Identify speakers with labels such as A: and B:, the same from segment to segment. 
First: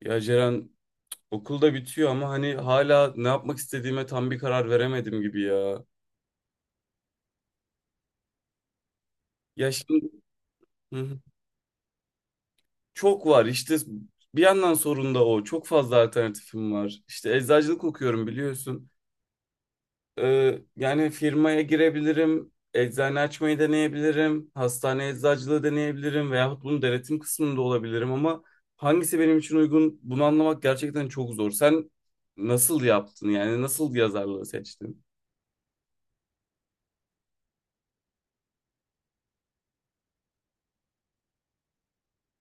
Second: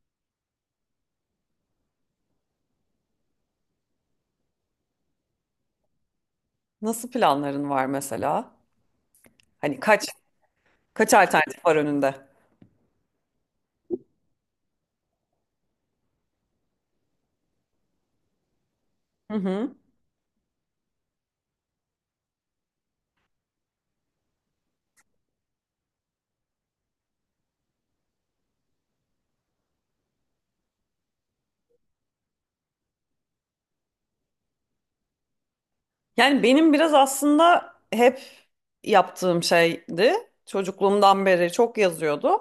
A: Ya Ceren okulda bitiyor ama hani hala ne yapmak istediğime tam bir karar veremedim gibi ya.
B: Nasıl planların var mesela?
A: Ya
B: Hani kaç
A: şimdi. Hı
B: kaç
A: hı.
B: alternatif var önünde?
A: Çok var işte, bir yandan sorun da o. Çok fazla alternatifim var. İşte eczacılık okuyorum biliyorsun.
B: Hı hı.
A: Yani firmaya girebilirim. Eczane açmayı deneyebilirim. Hastane eczacılığı deneyebilirim. Veyahut bunun denetim kısmında olabilirim ama hangisi benim için uygun bunu anlamak gerçekten çok zor. Sen nasıl yaptın, yani nasıl yazarlığı seçtin?
B: Yani benim biraz aslında hep yaptığım şeydi. Çocukluğumdan beri çok yazıyordum.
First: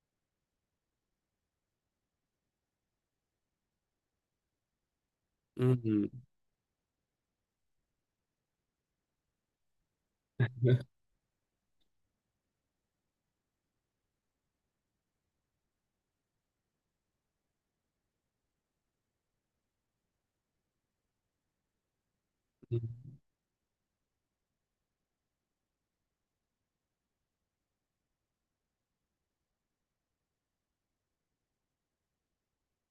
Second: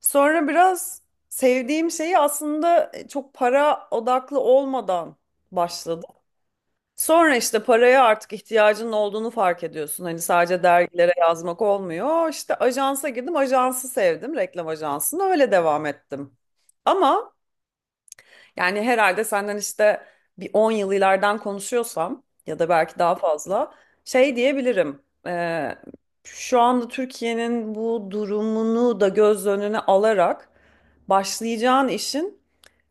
B: Sonra biraz sevdiğim şeyi aslında çok para odaklı olmadan
A: Hı
B: başladım. Sonra işte paraya artık ihtiyacının olduğunu fark ediyorsun. Hani sadece
A: hı.
B: dergilere yazmak olmuyor. İşte ajansa girdim, ajansı sevdim, reklam ajansını öyle devam ettim. Ama yani herhalde senden işte bir 10 yıl ileriden konuşuyorsam ya da belki daha fazla şey diyebilirim. Ee, Şu anda Türkiye'nin bu durumunu da göz önüne alarak başlayacağın işin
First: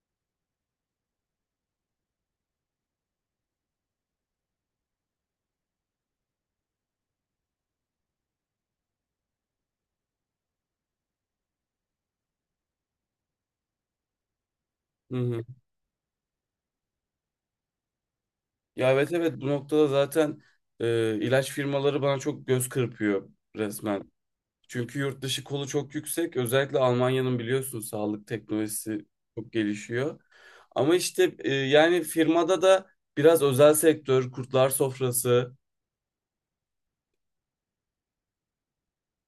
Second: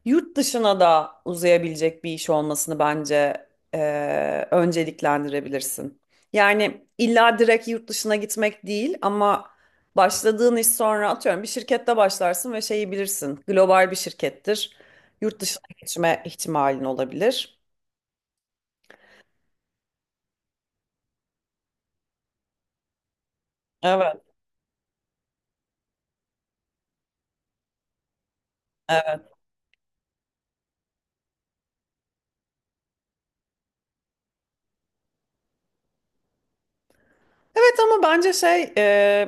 B: yurt dışına da uzayabilecek bir iş olmasını bence önceliklendirebilirsin. Yani illa direkt yurt dışına gitmek değil ama başladığın iş, sonra atıyorum bir şirkette başlarsın ve şeyi bilirsin. Global bir şirkettir.
A: Hı
B: Yurt
A: hı.
B: dışına geçme ihtimalin olabilir.
A: Ya evet, evet, bu noktada zaten ilaç firmaları bana çok göz kırpıyor resmen.
B: Evet.
A: Çünkü yurt dışı kolu çok yüksek. Özellikle Almanya'nın biliyorsun sağlık teknolojisi çok gelişiyor. Ama işte yani firmada da biraz özel sektör, kurtlar sofrası.
B: Evet, ama bence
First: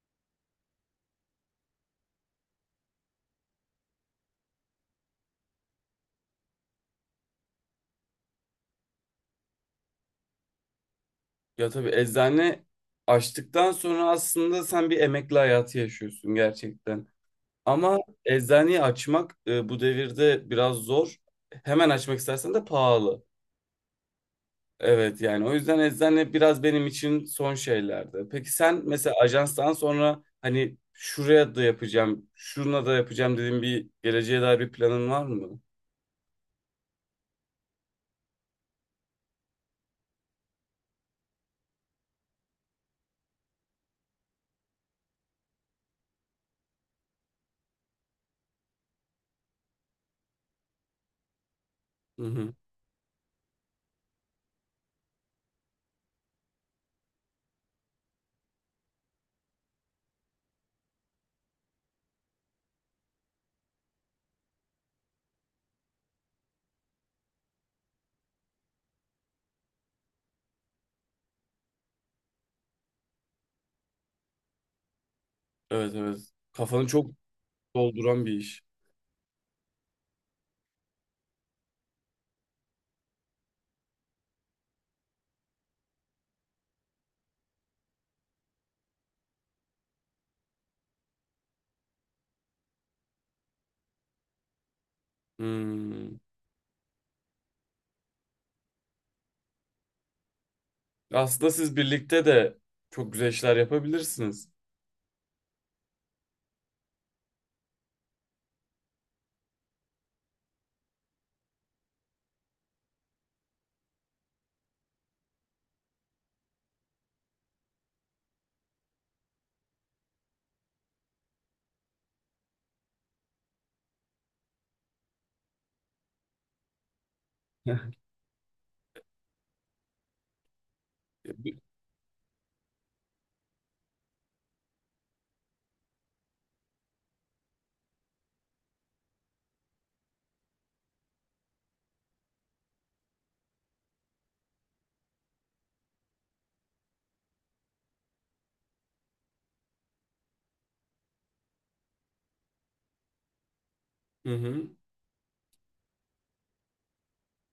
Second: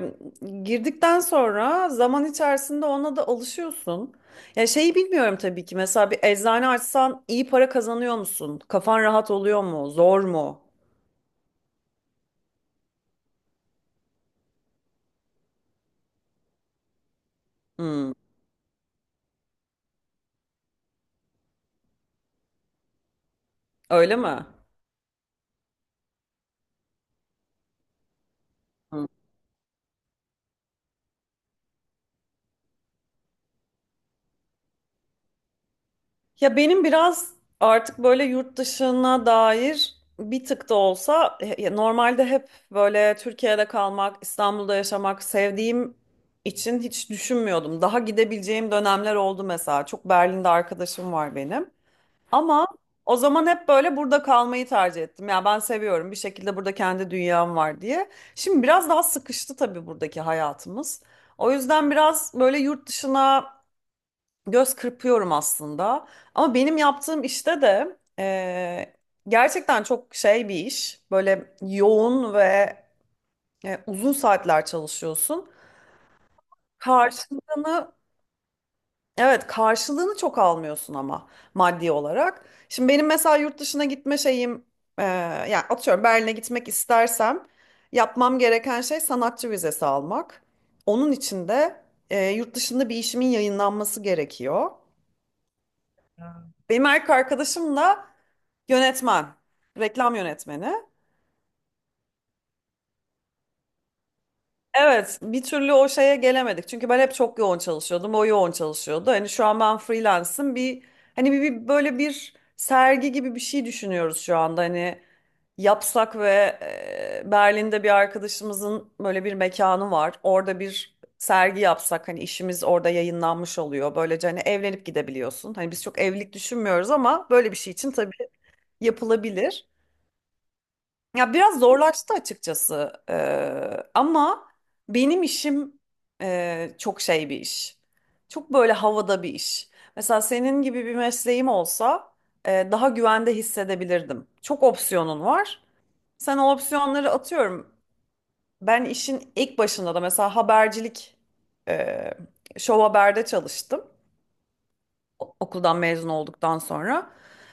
B: girdikten sonra zaman içerisinde ona da alışıyorsun. Ya şeyi bilmiyorum tabii ki, mesela bir eczane açsan iyi para kazanıyor musun? Kafan rahat oluyor mu? Zor mu?
A: Ya tabii eczane açtıktan sonra aslında sen bir emekli hayatı yaşıyorsun gerçekten. Ama
B: Hmm,
A: eczaneyi açmak, bu devirde biraz zor. Hemen açmak istersen de pahalı.
B: öyle mi?
A: Evet yani o yüzden eczane biraz benim için son şeylerdi. Peki sen
B: Hmm.
A: mesela ajanstan sonra hani şuraya da yapacağım, şuna da yapacağım dediğin bir geleceğe dair bir planın var mı?
B: Ya benim biraz artık böyle yurt dışına dair bir tık da olsa, normalde hep böyle Türkiye'de kalmak, İstanbul'da yaşamak sevdiğim için hiç düşünmüyordum. Daha gidebileceğim dönemler oldu mesela. Çok Berlin'de arkadaşım var benim.
A: Hı hı.
B: Ama o zaman hep böyle burada kalmayı tercih ettim. Ya ben seviyorum bir şekilde, burada kendi dünyam var diye. Şimdi biraz daha sıkıştı tabii buradaki hayatımız. O yüzden biraz böyle yurt dışına göz kırpıyorum aslında. Ama benim yaptığım işte de gerçekten çok şey bir iş. Böyle yoğun ve uzun saatler çalışıyorsun.
A: Evet, evet. Kafanı çok
B: Karşılığını
A: dolduran bir iş.
B: evet, karşılığını çok almıyorsun ama maddi olarak. Şimdi benim mesela yurt dışına gitme şeyim eee yani atıyorum Berlin'e gitmek istersem, yapmam gereken şey sanatçı vizesi almak. Onun için de yurt dışında bir işimin yayınlanması gerekiyor.
A: Hmm.
B: Benim erkek arkadaşımla yönetmen, reklam yönetmeni.
A: Aslında siz birlikte de çok güzel işler yapabilirsiniz.
B: Evet, bir türlü o şeye gelemedik. Çünkü ben hep çok yoğun çalışıyordum, o yoğun çalışıyordu. Hani şu an ben freelance'ım. Bir böyle bir sergi gibi bir şey düşünüyoruz şu anda. Hani yapsak ve Berlin'de bir arkadaşımızın böyle bir mekanı var. Orada bir sergi yapsak, hani işimiz orada yayınlanmış oluyor. Böylece hani evlenip gidebiliyorsun. Hani biz çok evlilik düşünmüyoruz ama böyle bir şey için tabii yapılabilir. Ya biraz zorlaştı açıkçası. Ama benim işim çok şey bir iş. Çok böyle havada bir iş. Mesela senin gibi bir mesleğim olsa daha güvende hissedebilirdim. Çok opsiyonun var. Sen o opsiyonları atıyorum. Ben işin ilk başında da mesela habercilik, e, Show Haber'de çalıştım
A: Hı hı.
B: okuldan mezun olduktan sonra.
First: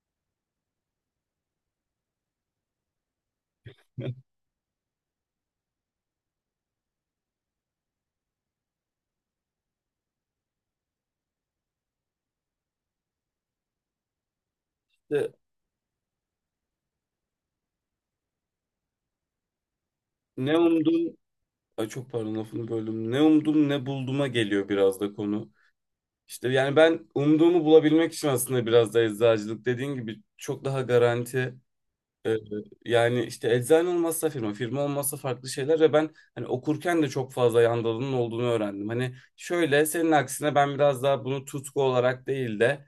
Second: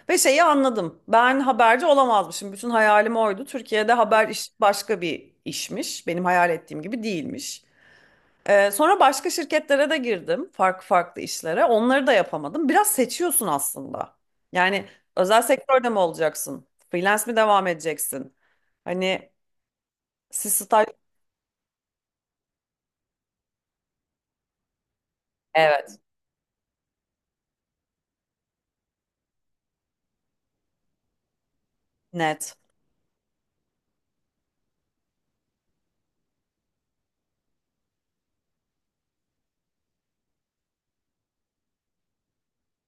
B: Ve şeyi anladım. Ben haberci olamazmışım. Bütün hayalim oydu. Türkiye'de haber iş başka bir işmiş. Benim hayal ettiğim gibi değilmiş. Sonra başka şirketlere de girdim. Farklı farklı işlere. Onları da yapamadım. Biraz seçiyorsun aslında. Yani
A: İşte
B: özel sektörde mi olacaksın? Freelance mi devam edeceksin? Hani siz
A: ne
B: staj...
A: umdum, ay çok pardon lafını böldüm. Ne umdum ne bulduğuma geliyor biraz da konu.
B: Evet.
A: İşte yani ben umduğumu bulabilmek için aslında biraz da eczacılık dediğin gibi çok daha garanti. Ee,
B: Net.
A: Yani işte eczane olmazsa firma, firma olmazsa farklı şeyler ve ben hani okurken de çok fazla yandalının olduğunu öğrendim. Hani şöyle senin aksine ben biraz daha bunu tutku olarak değil de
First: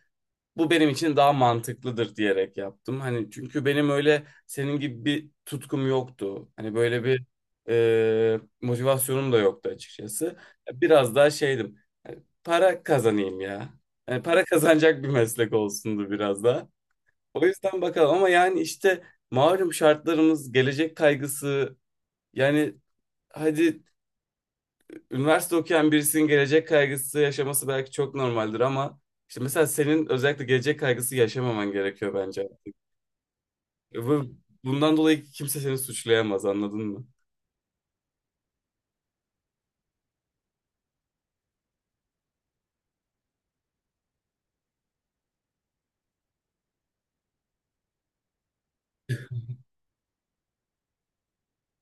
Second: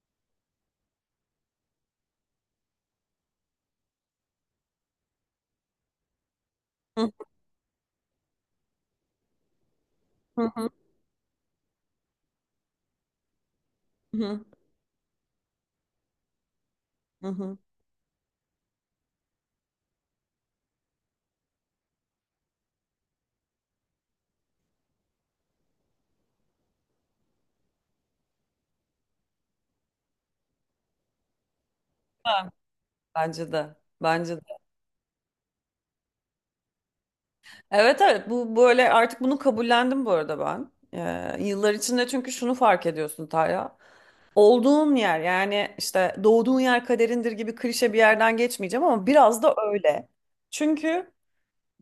A: bu benim için daha mantıklıdır diyerek yaptım. Hani çünkü benim öyle senin gibi bir tutkum yoktu. Hani böyle
B: Hı
A: bir motivasyonum da yoktu açıkçası.
B: hı. Hı
A: Biraz daha şeydim, para kazanayım ya. Yani
B: hı.
A: para kazanacak bir meslek olsundu biraz da. O
B: Hı.
A: yüzden bakalım, ama yani işte malum şartlarımız, gelecek kaygısı, yani hadi üniversite okuyan birisinin gelecek kaygısı yaşaması belki çok normaldir ama işte mesela senin özellikle gelecek kaygısı yaşamaman gerekiyor bence.
B: Bence de.
A: E, Bu-
B: Bence de.
A: Bundan dolayı kimse seni suçlayamaz, anladın mı?
B: Evet evet, bu böyle artık, bunu kabullendim bu arada ben. Yıllar içinde, çünkü şunu fark ediyorsun Taya. Olduğun yer, yani işte doğduğun yer kaderindir gibi klişe bir yerden geçmeyeceğim ama biraz da öyle. Çünkü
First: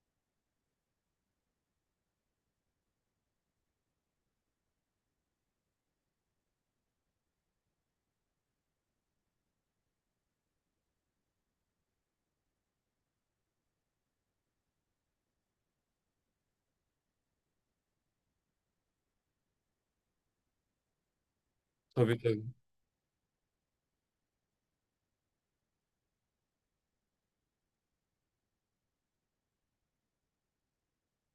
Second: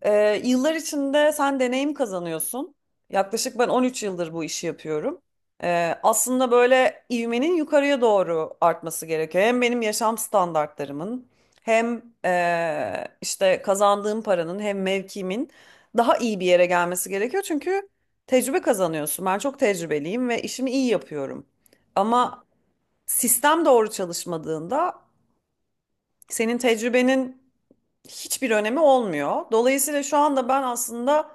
B: yıllar içinde sen deneyim kazanıyorsun. Yaklaşık ben 13 yıldır bu işi yapıyorum. Aslında böyle ivmenin yukarıya doğru artması gerekiyor. Hem benim yaşam standartlarımın hem işte kazandığım paranın hem mevkimin daha iyi bir yere gelmesi gerekiyor. Çünkü tecrübe kazanıyorsun. Ben çok tecrübeliyim ve işimi iyi yapıyorum.
A: Tabii, tabii.
B: Ama sistem doğru çalışmadığında senin tecrübenin hiçbir önemi olmuyor. Dolayısıyla şu anda ben aslında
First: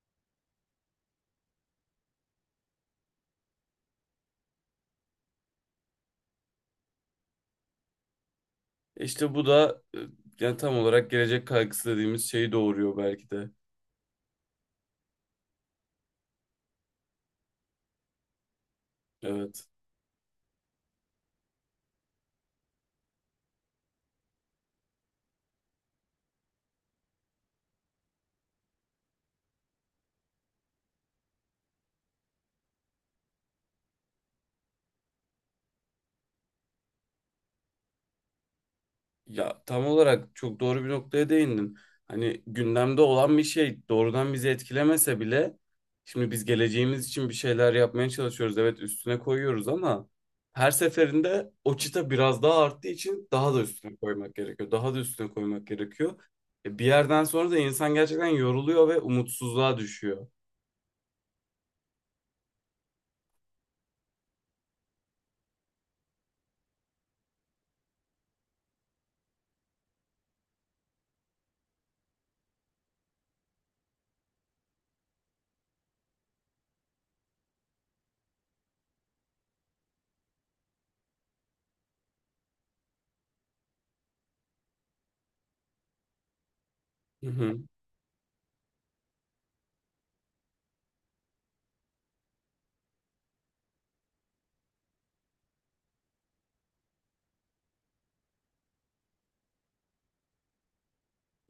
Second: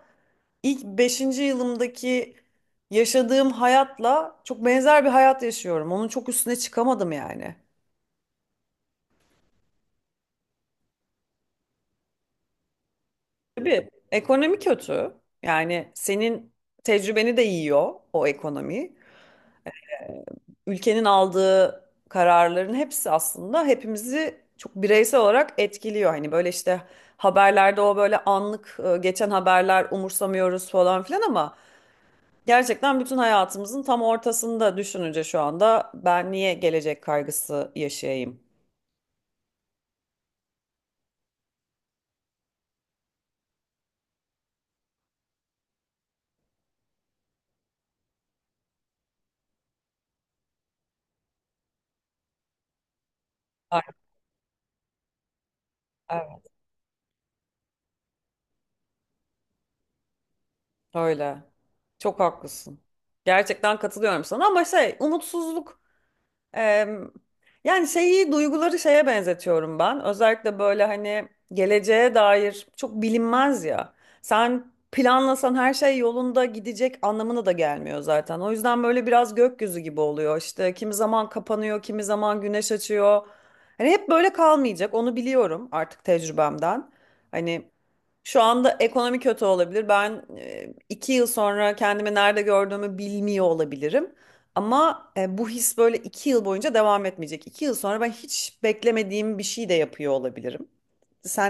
B: ilk beşinci yılımdaki yaşadığım hayatla çok benzer bir hayat yaşıyorum. Onun çok üstüne çıkamadım yani.
A: İşte bu da, yani tam olarak gelecek kaygısı dediğimiz şeyi doğuruyor belki de.
B: Tabii ekonomi kötü. Yani senin tecrübeni de yiyor o ekonomi.
A: Evet.
B: Ülkenin aldığı kararların hepsi aslında hepimizi çok bireysel olarak etkiliyor. Hani böyle işte haberlerde o böyle anlık geçen haberler umursamıyoruz falan filan ama gerçekten bütün hayatımızın tam ortasında düşününce şu anda ben niye gelecek kaygısı yaşayayım?
A: Ya tam olarak çok doğru bir noktaya değindin. Hani gündemde olan bir şey doğrudan bizi etkilemese bile şimdi biz geleceğimiz için bir şeyler yapmaya çalışıyoruz. Evet üstüne koyuyoruz ama her seferinde o çıta biraz daha arttığı için daha da
B: Ay-
A: üstüne koymak gerekiyor. Daha da üstüne koymak gerekiyor.
B: Evet.
A: Bir yerden sonra da insan gerçekten yoruluyor ve umutsuzluğa düşüyor.
B: Öyle. Çok haklısın. Gerçekten katılıyorum sana ama şey, umutsuzluk Eee, yani şeyi, duyguları şeye benzetiyorum ben. Özellikle böyle hani geleceğe dair çok bilinmez ya. Sen planlasan her şey yolunda gidecek anlamına da gelmiyor zaten. O yüzden böyle biraz gökyüzü gibi oluyor. İşte kimi zaman kapanıyor, kimi zaman güneş açıyor. Hani hep böyle kalmayacak. Onu biliyorum artık tecrübemden.
A: Hı hı.
B: Hani şu anda ekonomi kötü olabilir. Ben 2 yıl sonra kendimi nerede gördüğümü bilmiyor olabilirim. Ama bu his böyle 2 yıl boyunca devam etmeyecek. 2 yıl sonra ben hiç beklemediğim bir şey de yapıyor olabilirim.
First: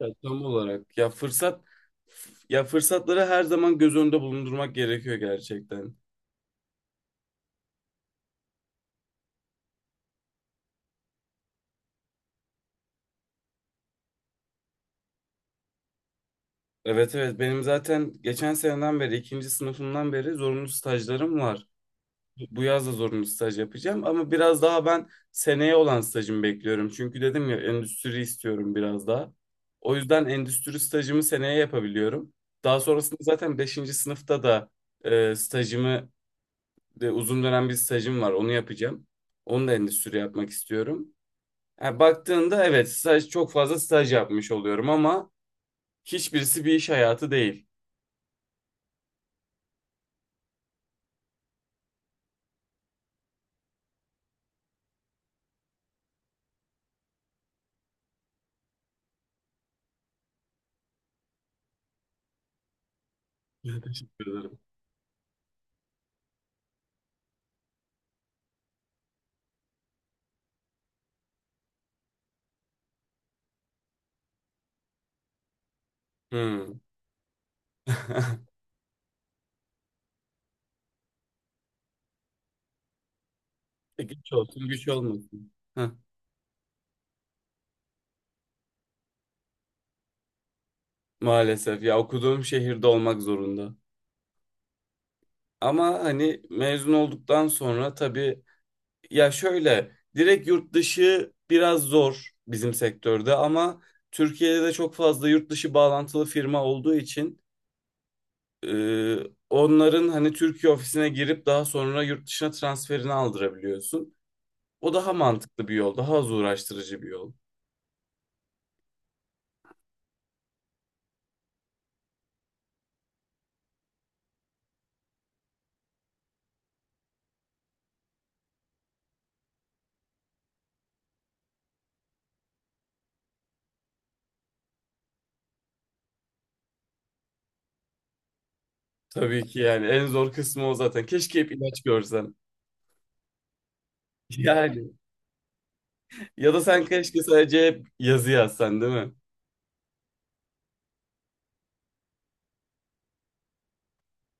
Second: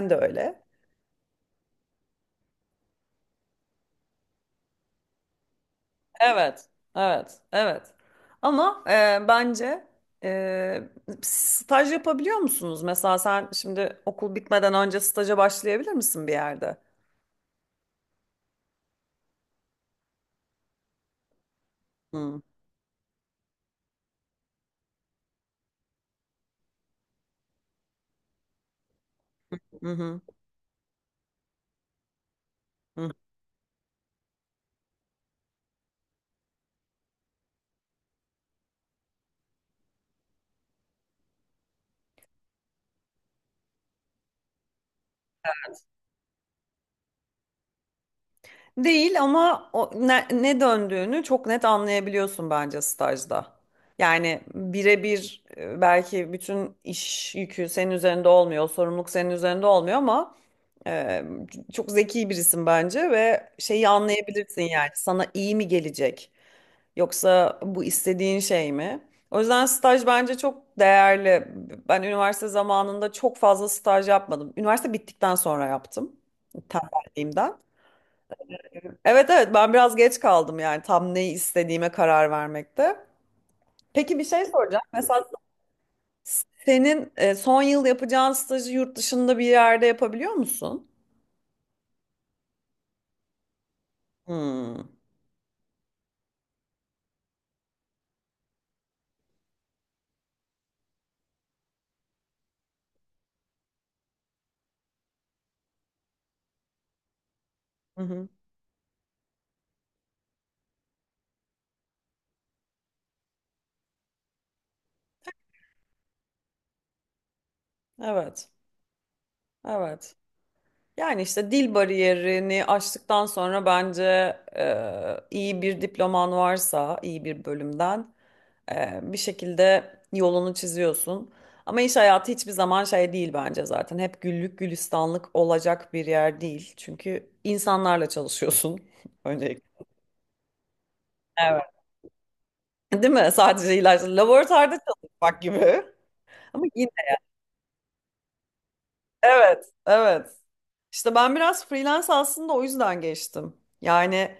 A: Ya
B: de
A: tam
B: öyle.
A: olarak ya fırsat ya fırsatları her zaman göz önünde bulundurmak gerekiyor gerçekten.
B: Evet, evet, evet. Ama bence e, staj yapabiliyor musunuz? Mesela sen şimdi okul bitmeden önce staja başlayabilir misin bir yerde?
A: Evet, evet, benim zaten geçen seneden beri, ikinci sınıfımdan beri zorunlu stajlarım var.
B: Hı.
A: Bu yaz da zorunlu staj yapacağım ama biraz daha ben seneye olan stajımı bekliyorum. Çünkü dedim ya endüstri istiyorum biraz daha.
B: Hı
A: O
B: hı.
A: yüzden endüstri stajımı seneye yapabiliyorum. Daha sonrasında zaten beşinci sınıfta da stajımı, uzun dönem bir stajım var, onu yapacağım. Onu da endüstri yapmak istiyorum. Yani baktığında evet staj, çok fazla staj yapmış oluyorum ama hiçbirisi bir iş hayatı değil.
B: Değil ama o ne, ne döndüğünü çok net anlayabiliyorsun bence stajda. Yani birebir, belki bütün iş yükü senin üzerinde olmuyor, sorumluluk senin üzerinde olmuyor ama e, çok zeki birisin bence ve şeyi
A: Teşekkür ederim.
B: anlayabilirsin, yani sana iyi mi gelecek yoksa bu istediğin şey mi? O yüzden staj bence çok değerli. Ben üniversite zamanında çok fazla staj yapmadım. Üniversite bittikten sonra yaptım
A: Hmm.
B: tembelliğimden. Evet evet, ben biraz geç kaldım yani tam neyi istediğime karar vermekte. Peki bir
A: Güç
B: şey
A: olsun,
B: soracağım.
A: güç
B: Mesela
A: olmasın. Heh,
B: senin son yıl yapacağın stajı yurt dışında bir yerde yapabiliyor musun?
A: maalesef ya, okuduğum şehirde olmak zorunda.
B: Hmm.
A: Ama hani mezun olduktan sonra tabii, ya şöyle direkt yurt dışı biraz zor bizim sektörde ama Türkiye'de de çok fazla yurt dışı bağlantılı firma olduğu için
B: Hı hı.
A: e, onların hani Türkiye ofisine girip daha sonra yurt dışına transferini aldırabiliyorsun. O daha mantıklı bir yol, daha az uğraştırıcı bir yol.
B: Evet. Evet. Yani işte dil bariyerini aştıktan sonra bence iyi bir diploman varsa iyi bir bölümden, bir şekilde yolunu çiziyorsun. Ama iş hayatı hiçbir zaman şey değil bence zaten. Hep güllük gülistanlık olacak bir yer değil. Çünkü insanlarla çalışıyorsun
A: Tabii ki yani
B: öncelikle.
A: en zor kısmı o zaten. Keşke hep
B: Evet.
A: ilaç görsem.
B: Değil mi? Sadece ilaçla laboratuvarda
A: Yani
B: çalışmak gibi.
A: ya da
B: Ama
A: sen
B: yine
A: keşke sadece yazı yazsan, değil mi?
B: evet, evet. İşte ben biraz freelance aslında o yüzden geçtim. Yani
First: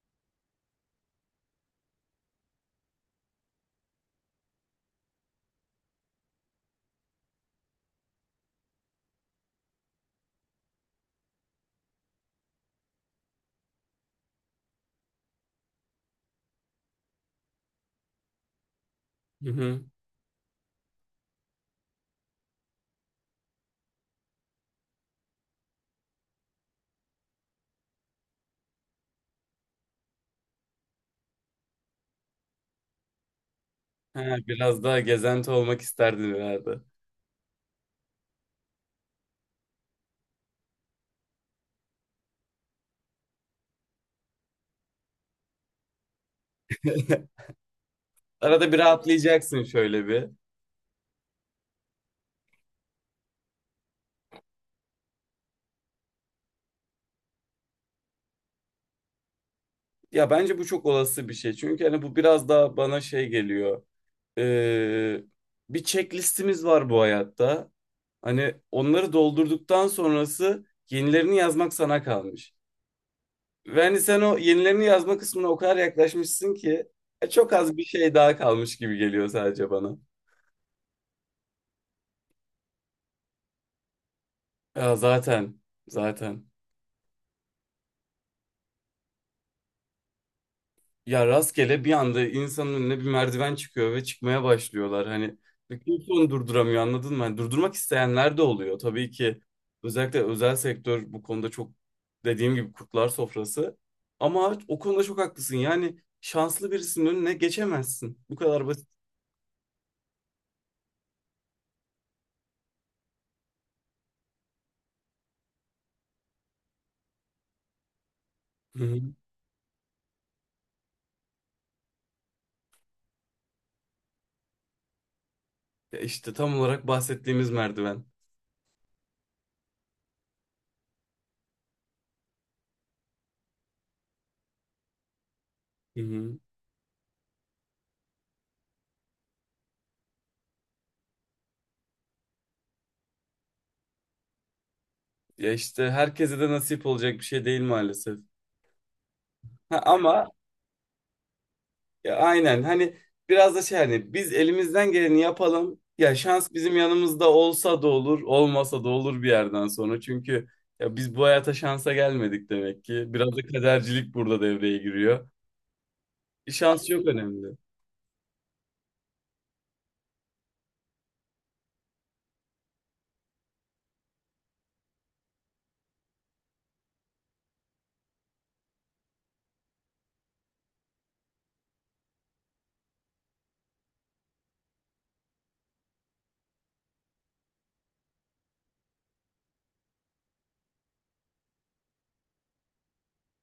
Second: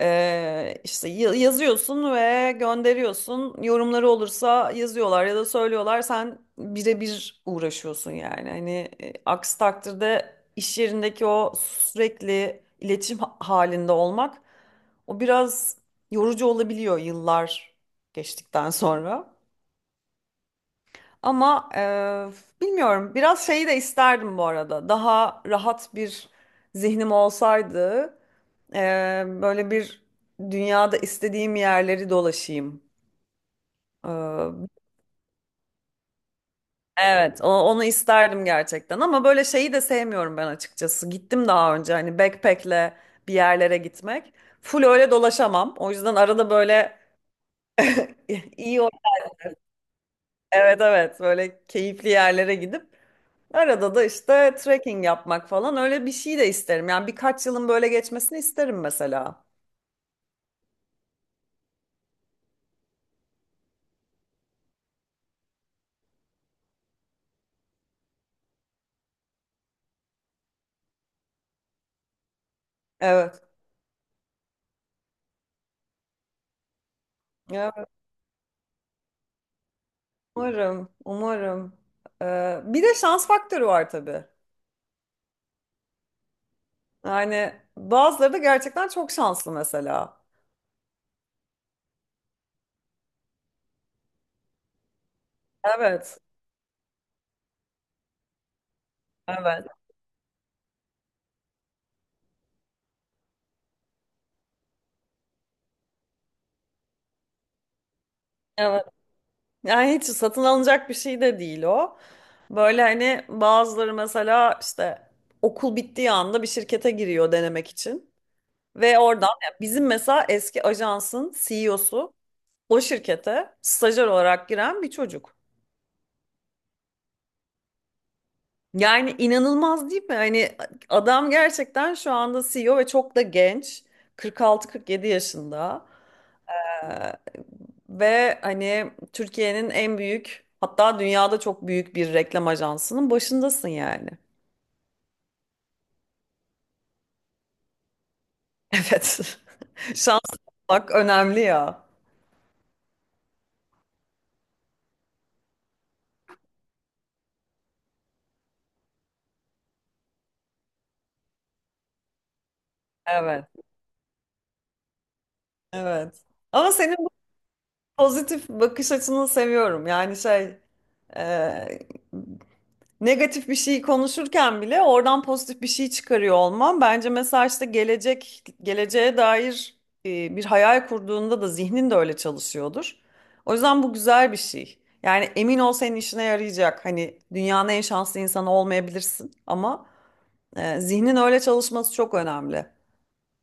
B: İşte yazıyorsun ve gönderiyorsun. Yorumları olursa yazıyorlar ya da söylüyorlar. Sen birebir uğraşıyorsun yani. Hani aksi takdirde iş yerindeki o sürekli iletişim halinde olmak o biraz yorucu olabiliyor yıllar geçtikten sonra.
A: Hı hı.
B: Ama bilmiyorum, biraz şeyi de isterdim bu arada. Daha rahat bir zihnim olsaydı, böyle bir dünyada istediğim yerleri dolaşayım.
A: Ha,
B: Eee,
A: biraz daha gezenti olmak isterdin herhalde.
B: evet onu isterdim gerçekten ama böyle şeyi de sevmiyorum ben açıkçası. Gittim daha önce hani backpack'le bir yerlere gitmek. Full öyle dolaşamam. O yüzden arada böyle
A: Arada bir
B: iyi o-
A: rahatlayacaksın şöyle bir.
B: evet evet, böyle keyifli yerlere gidip arada da işte trekking yapmak falan, öyle bir şey de isterim. Yani birkaç yılın böyle geçmesini isterim mesela.
A: Ya bence bu çok olası bir şey. Çünkü hani bu biraz daha bana şey geliyor. Ee, Bir checklistimiz var bu hayatta. Hani onları doldurduktan sonrası yenilerini yazmak sana kalmış.
B: Evet.
A: Ve hani sen o yenilerini yazma kısmına o kadar yaklaşmışsın ki çok az bir
B: Evet,
A: şey daha kalmış gibi geliyor sadece bana.
B: umarım, umarım. Bir de şans faktörü var tabii.
A: Ya zaten,
B: Yani bazıları da gerçekten çok şanslı mesela.
A: ya rastgele bir anda insanın önüne bir merdiven çıkıyor ve çıkmaya başlıyorlar. Hani ve kimse
B: Evet,
A: onu durduramıyor, anladın mı? Hani durdurmak isteyenler de oluyor. Tabii ki
B: evet,
A: özellikle özel sektör bu konuda çok, dediğim gibi, kurtlar sofrası. Ama o konuda çok haklısın. Yani şanslı birisinin önüne geçemezsin. Bu kadar
B: evet.
A: basit.
B: Yani hiç satın alınacak bir şey de değil o. Böyle hani bazıları mesela işte okul bittiği anda bir şirkete giriyor denemek için.
A: Hı
B: Ve
A: hı.
B: oradan yani bizim mesela eski ajansın CEO'su o şirkete stajyer olarak giren bir çocuk.
A: Ya işte tam olarak bahsettiğimiz merdiven.
B: Yani inanılmaz değil mi? Hani adam gerçekten şu anda CEO ve çok da genç. 46-47 yaşında.
A: Hı hı.
B: Ee, Ve hani Türkiye'nin en büyük, hatta dünyada çok büyük bir reklam ajansının başındasın yani.
A: Ya işte herkese de nasip olacak bir şey değil maalesef.
B: Evet.
A: Ha,
B: Şanslı
A: ama
B: olmak önemli ya.
A: ya aynen, hani biraz da şey, hani biz elimizden geleni yapalım. Ya şans bizim yanımızda olsa da olur, olmasa da olur bir yerden sonra. Çünkü ya biz bu hayata şansa gelmedik demek ki. Biraz da
B: Evet,
A: kadercilik burada devreye giriyor.
B: evet. Ama
A: Şans
B: senin
A: çok
B: bu
A: önemli.
B: pozitif bakış açını seviyorum. Yani şey, e, negatif bir şeyi konuşurken bile oradan pozitif bir şey çıkarıyor olman. Bence mesela işte gelecek, geleceğe dair bir hayal kurduğunda da zihnin de öyle çalışıyordur. O yüzden bu güzel bir şey. Yani emin ol, senin işine yarayacak. Hani dünyanın en şanslı insanı olmayabilirsin ama zihnin öyle çalışması çok önemli.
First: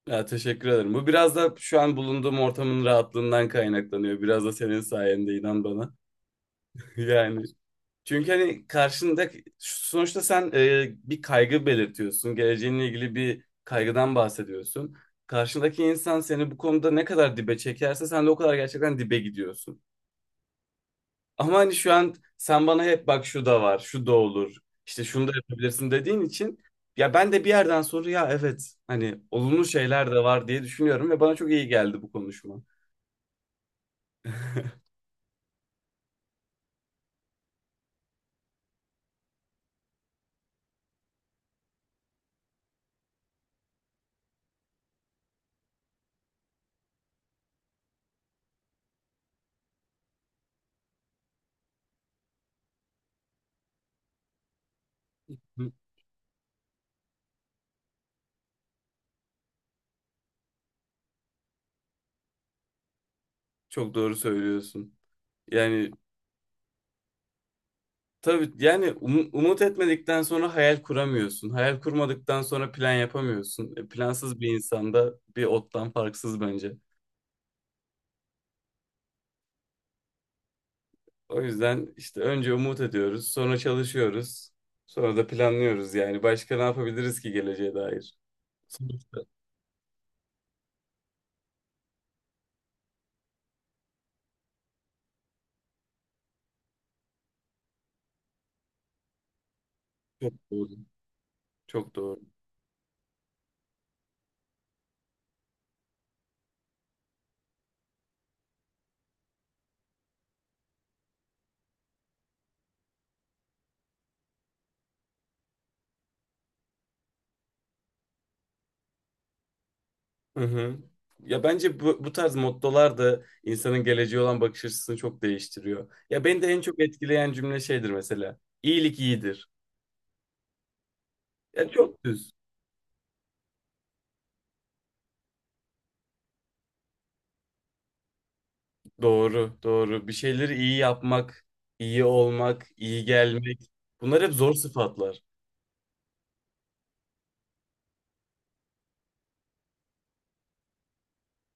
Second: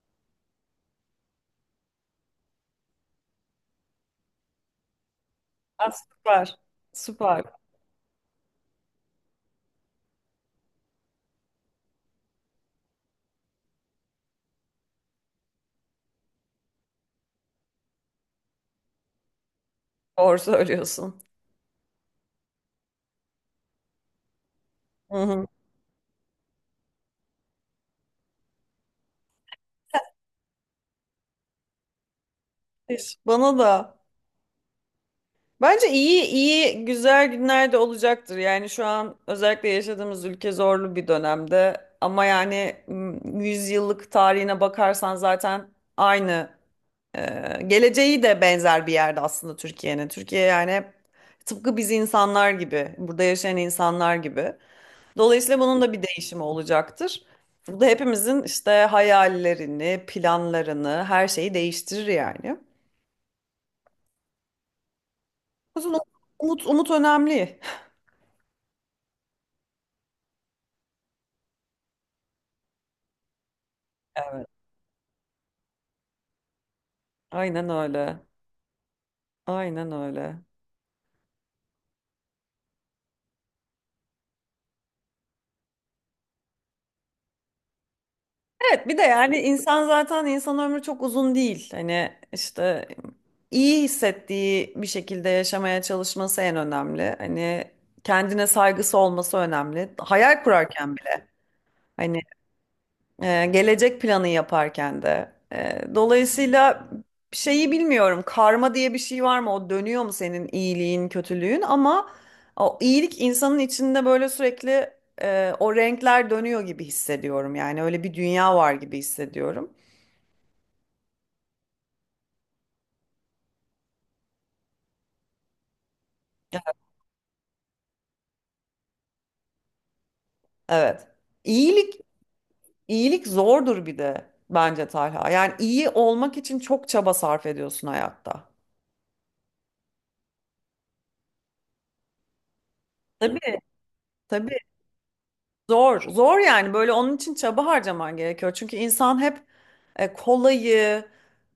A: Ya teşekkür ederim. Bu biraz da şu an bulunduğum ortamın rahatlığından kaynaklanıyor. Biraz da senin sayende, inan
B: Aa,
A: bana.
B: süper.
A: Yani
B: Süper.
A: çünkü hani karşında, sonuçta sen bir kaygı belirtiyorsun. Geleceğinle ilgili bir kaygıdan bahsediyorsun. Karşındaki insan seni bu konuda ne kadar dibe çekerse sen de o kadar gerçekten dibe gidiyorsun.
B: Doğru söylüyorsun.
A: Ama hani şu an sen bana hep bak şu da var, şu da olur, işte
B: Hı
A: şunu da
B: hı.
A: yapabilirsin dediğin için ya ben de bir yerden sonra ya evet hani olumlu şeyler de var diye düşünüyorum ve bana çok iyi geldi bu konuşma.
B: Müthiş. Bana da. Bence iyi iyi güzel günler de olacaktır. Yani şu an özellikle yaşadığımız ülke zorlu bir dönemde. Ama yani yüzyıllık tarihine bakarsan zaten aynı geleceği de benzer bir yerde aslında Türkiye'nin. Türkiye yani hep tıpkı biz insanlar gibi, burada yaşayan insanlar gibi. Dolayısıyla bunun da bir değişimi olacaktır. Bu da hepimizin işte hayallerini, planlarını, her şeyi değiştirir yani.
A: Çok doğru söylüyorsun.
B: O
A: Yani
B: yüzden umut, umut önemli.
A: tabii yani umut etmedikten sonra hayal kuramıyorsun. Hayal kurmadıktan sonra plan yapamıyorsun. E, plansız
B: Evet,
A: bir insanda bir ottan farksız bence.
B: aynen öyle. Aynen öyle.
A: O yüzden işte önce umut ediyoruz, sonra çalışıyoruz, sonra da planlıyoruz yani. Başka ne yapabiliriz ki geleceğe dair?
B: Evet, bir de
A: Sonuçta
B: yani insan zaten, insan ömrü çok uzun değil. Hani işte iyi hissettiği bir şekilde yaşamaya çalışması en önemli. Hani kendine saygısı olması önemli.
A: çok
B: Hayal
A: doğru.
B: kurarken bile.
A: Çok doğru.
B: Hani gelecek planı yaparken de. Dolayısıyla şeyi bilmiyorum. Karma diye bir şey var mı? O dönüyor mu senin iyiliğin, kötülüğün? Ama o iyilik insanın içinde böyle sürekli o renkler dönüyor gibi hissediyorum. Yani öyle bir dünya var gibi hissediyorum.
A: Hı hı. Ya bence bu tarz mottolar da insanın geleceğe olan bakış açısını çok değiştiriyor. Ya beni de en çok etkileyen cümle şeydir mesela. İyilik iyidir.
B: Evet.
A: Ya
B: İyilik,
A: çok düz.
B: iyilik zordur bir de bence Talha. Yani iyi olmak için çok çaba sarf ediyorsun hayatta.
A: Doğru, doğru. Bir şeyleri iyi yapmak, iyi olmak, iyi
B: Tabii,
A: gelmek. Bunlar hep zor
B: tabii.
A: sıfatlar.
B: Zor, zor, yani böyle onun için çaba harcaman gerekiyor. Çünkü insan hep kolayı,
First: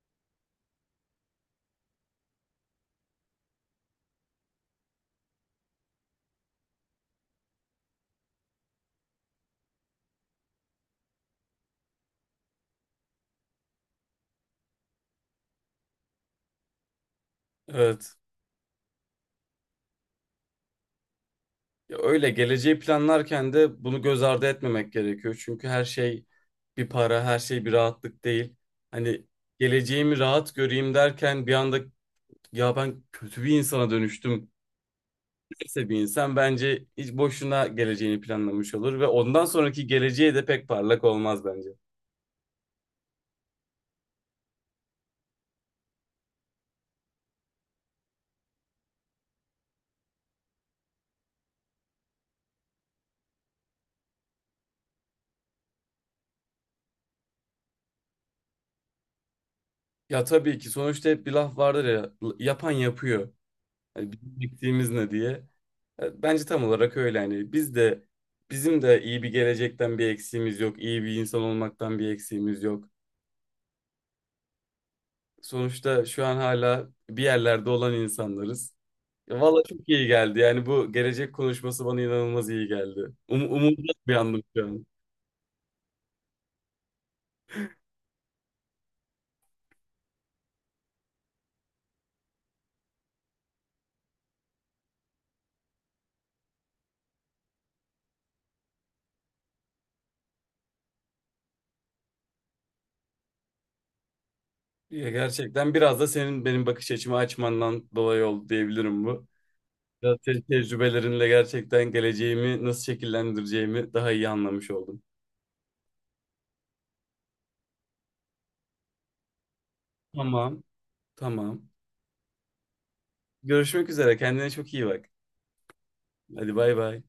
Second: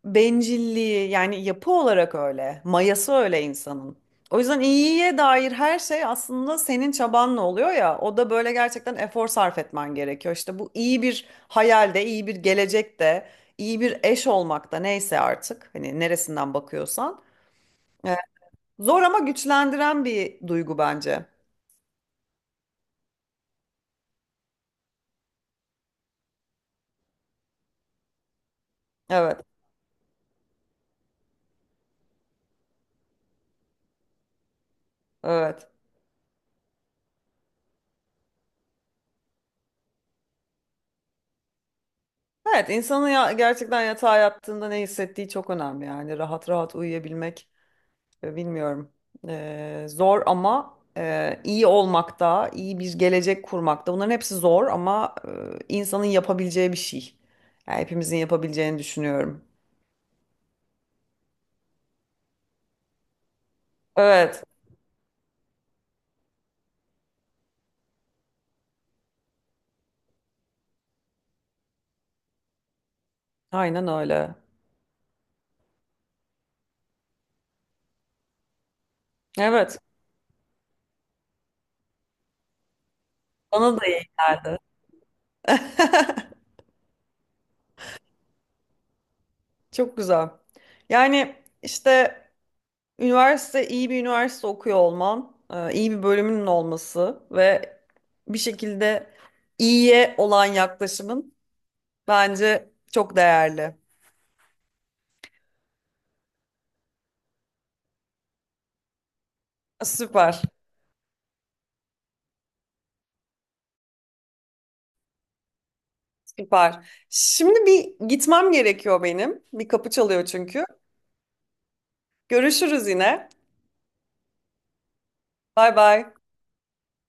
B: bencilliği, yani yapı olarak öyle. Mayası öyle insanın. O yüzden iyiye dair her şey aslında senin çabanla oluyor ya. O da böyle gerçekten efor sarf etmen gerekiyor. İşte bu iyi bir hayalde, iyi bir gelecekte, iyi bir eş olmakta, neyse artık. Hani neresinden bakıyorsan. E,
A: Evet.
B: Zor ama güçlendiren bir duygu bence.
A: Ya öyle geleceği planlarken de bunu göz ardı etmemek gerekiyor. Çünkü her şey bir para, her şey bir rahatlık değil. Hani
B: Evet,
A: geleceğimi rahat göreyim derken bir anda ya ben kötü bir insana dönüştüm.
B: evet.
A: Neyse, bir insan bence hiç boşuna geleceğini planlamış olur ve ondan sonraki geleceği de pek parlak olmaz bence.
B: Evet, insanın ya gerçekten yatağa yattığında ne hissettiği çok önemli, yani rahat rahat uyuyabilmek. Bilmiyorum. Zor ama iyi olmakta, iyi bir gelecek kurmakta. Bunların hepsi zor ama insanın yapabileceği bir şey. Yani hepimizin yapabileceğini düşünüyorum.
A: Ya tabii ki sonuçta hep bir laf vardır ya, yapan yapıyor. Hani bizim
B: Evet,
A: eksiğimiz ne diye. E, bence tam olarak öyle, yani bizim de iyi bir gelecekten bir eksiğimiz yok. İyi bir insan olmaktan bir eksiğimiz yok.
B: aynen öyle.
A: Sonuçta şu an hala bir yerlerde olan insanlarız. E, valla
B: Evet,
A: çok iyi geldi. Yani bu gelecek konuşması bana inanılmaz iyi geldi.
B: bana
A: Umutlu
B: da iyi
A: uyandım
B: geldi.
A: şu an.
B: Çok güzel. Yani işte üniversite, iyi bir üniversite okuyor olman, iyi bir bölümünün olması ve bir şekilde iyiye olan yaklaşımın bence çok değerli.
A: Ya gerçekten biraz da senin benim bakış açımı açmandan dolayı oldu diyebilirim bu. Biraz
B: Süper,
A: tecrübelerinle gerçekten geleceğimi nasıl şekillendireceğimi daha iyi anlamış oldum.
B: süper. Şimdi bir gitmem gerekiyor benim. Bir kapı çalıyor
A: Tamam,
B: çünkü.
A: tamam.
B: Görüşürüz yine.
A: Görüşmek üzere. Kendine çok iyi bak.
B: Bay bay.
A: Hadi bay bay.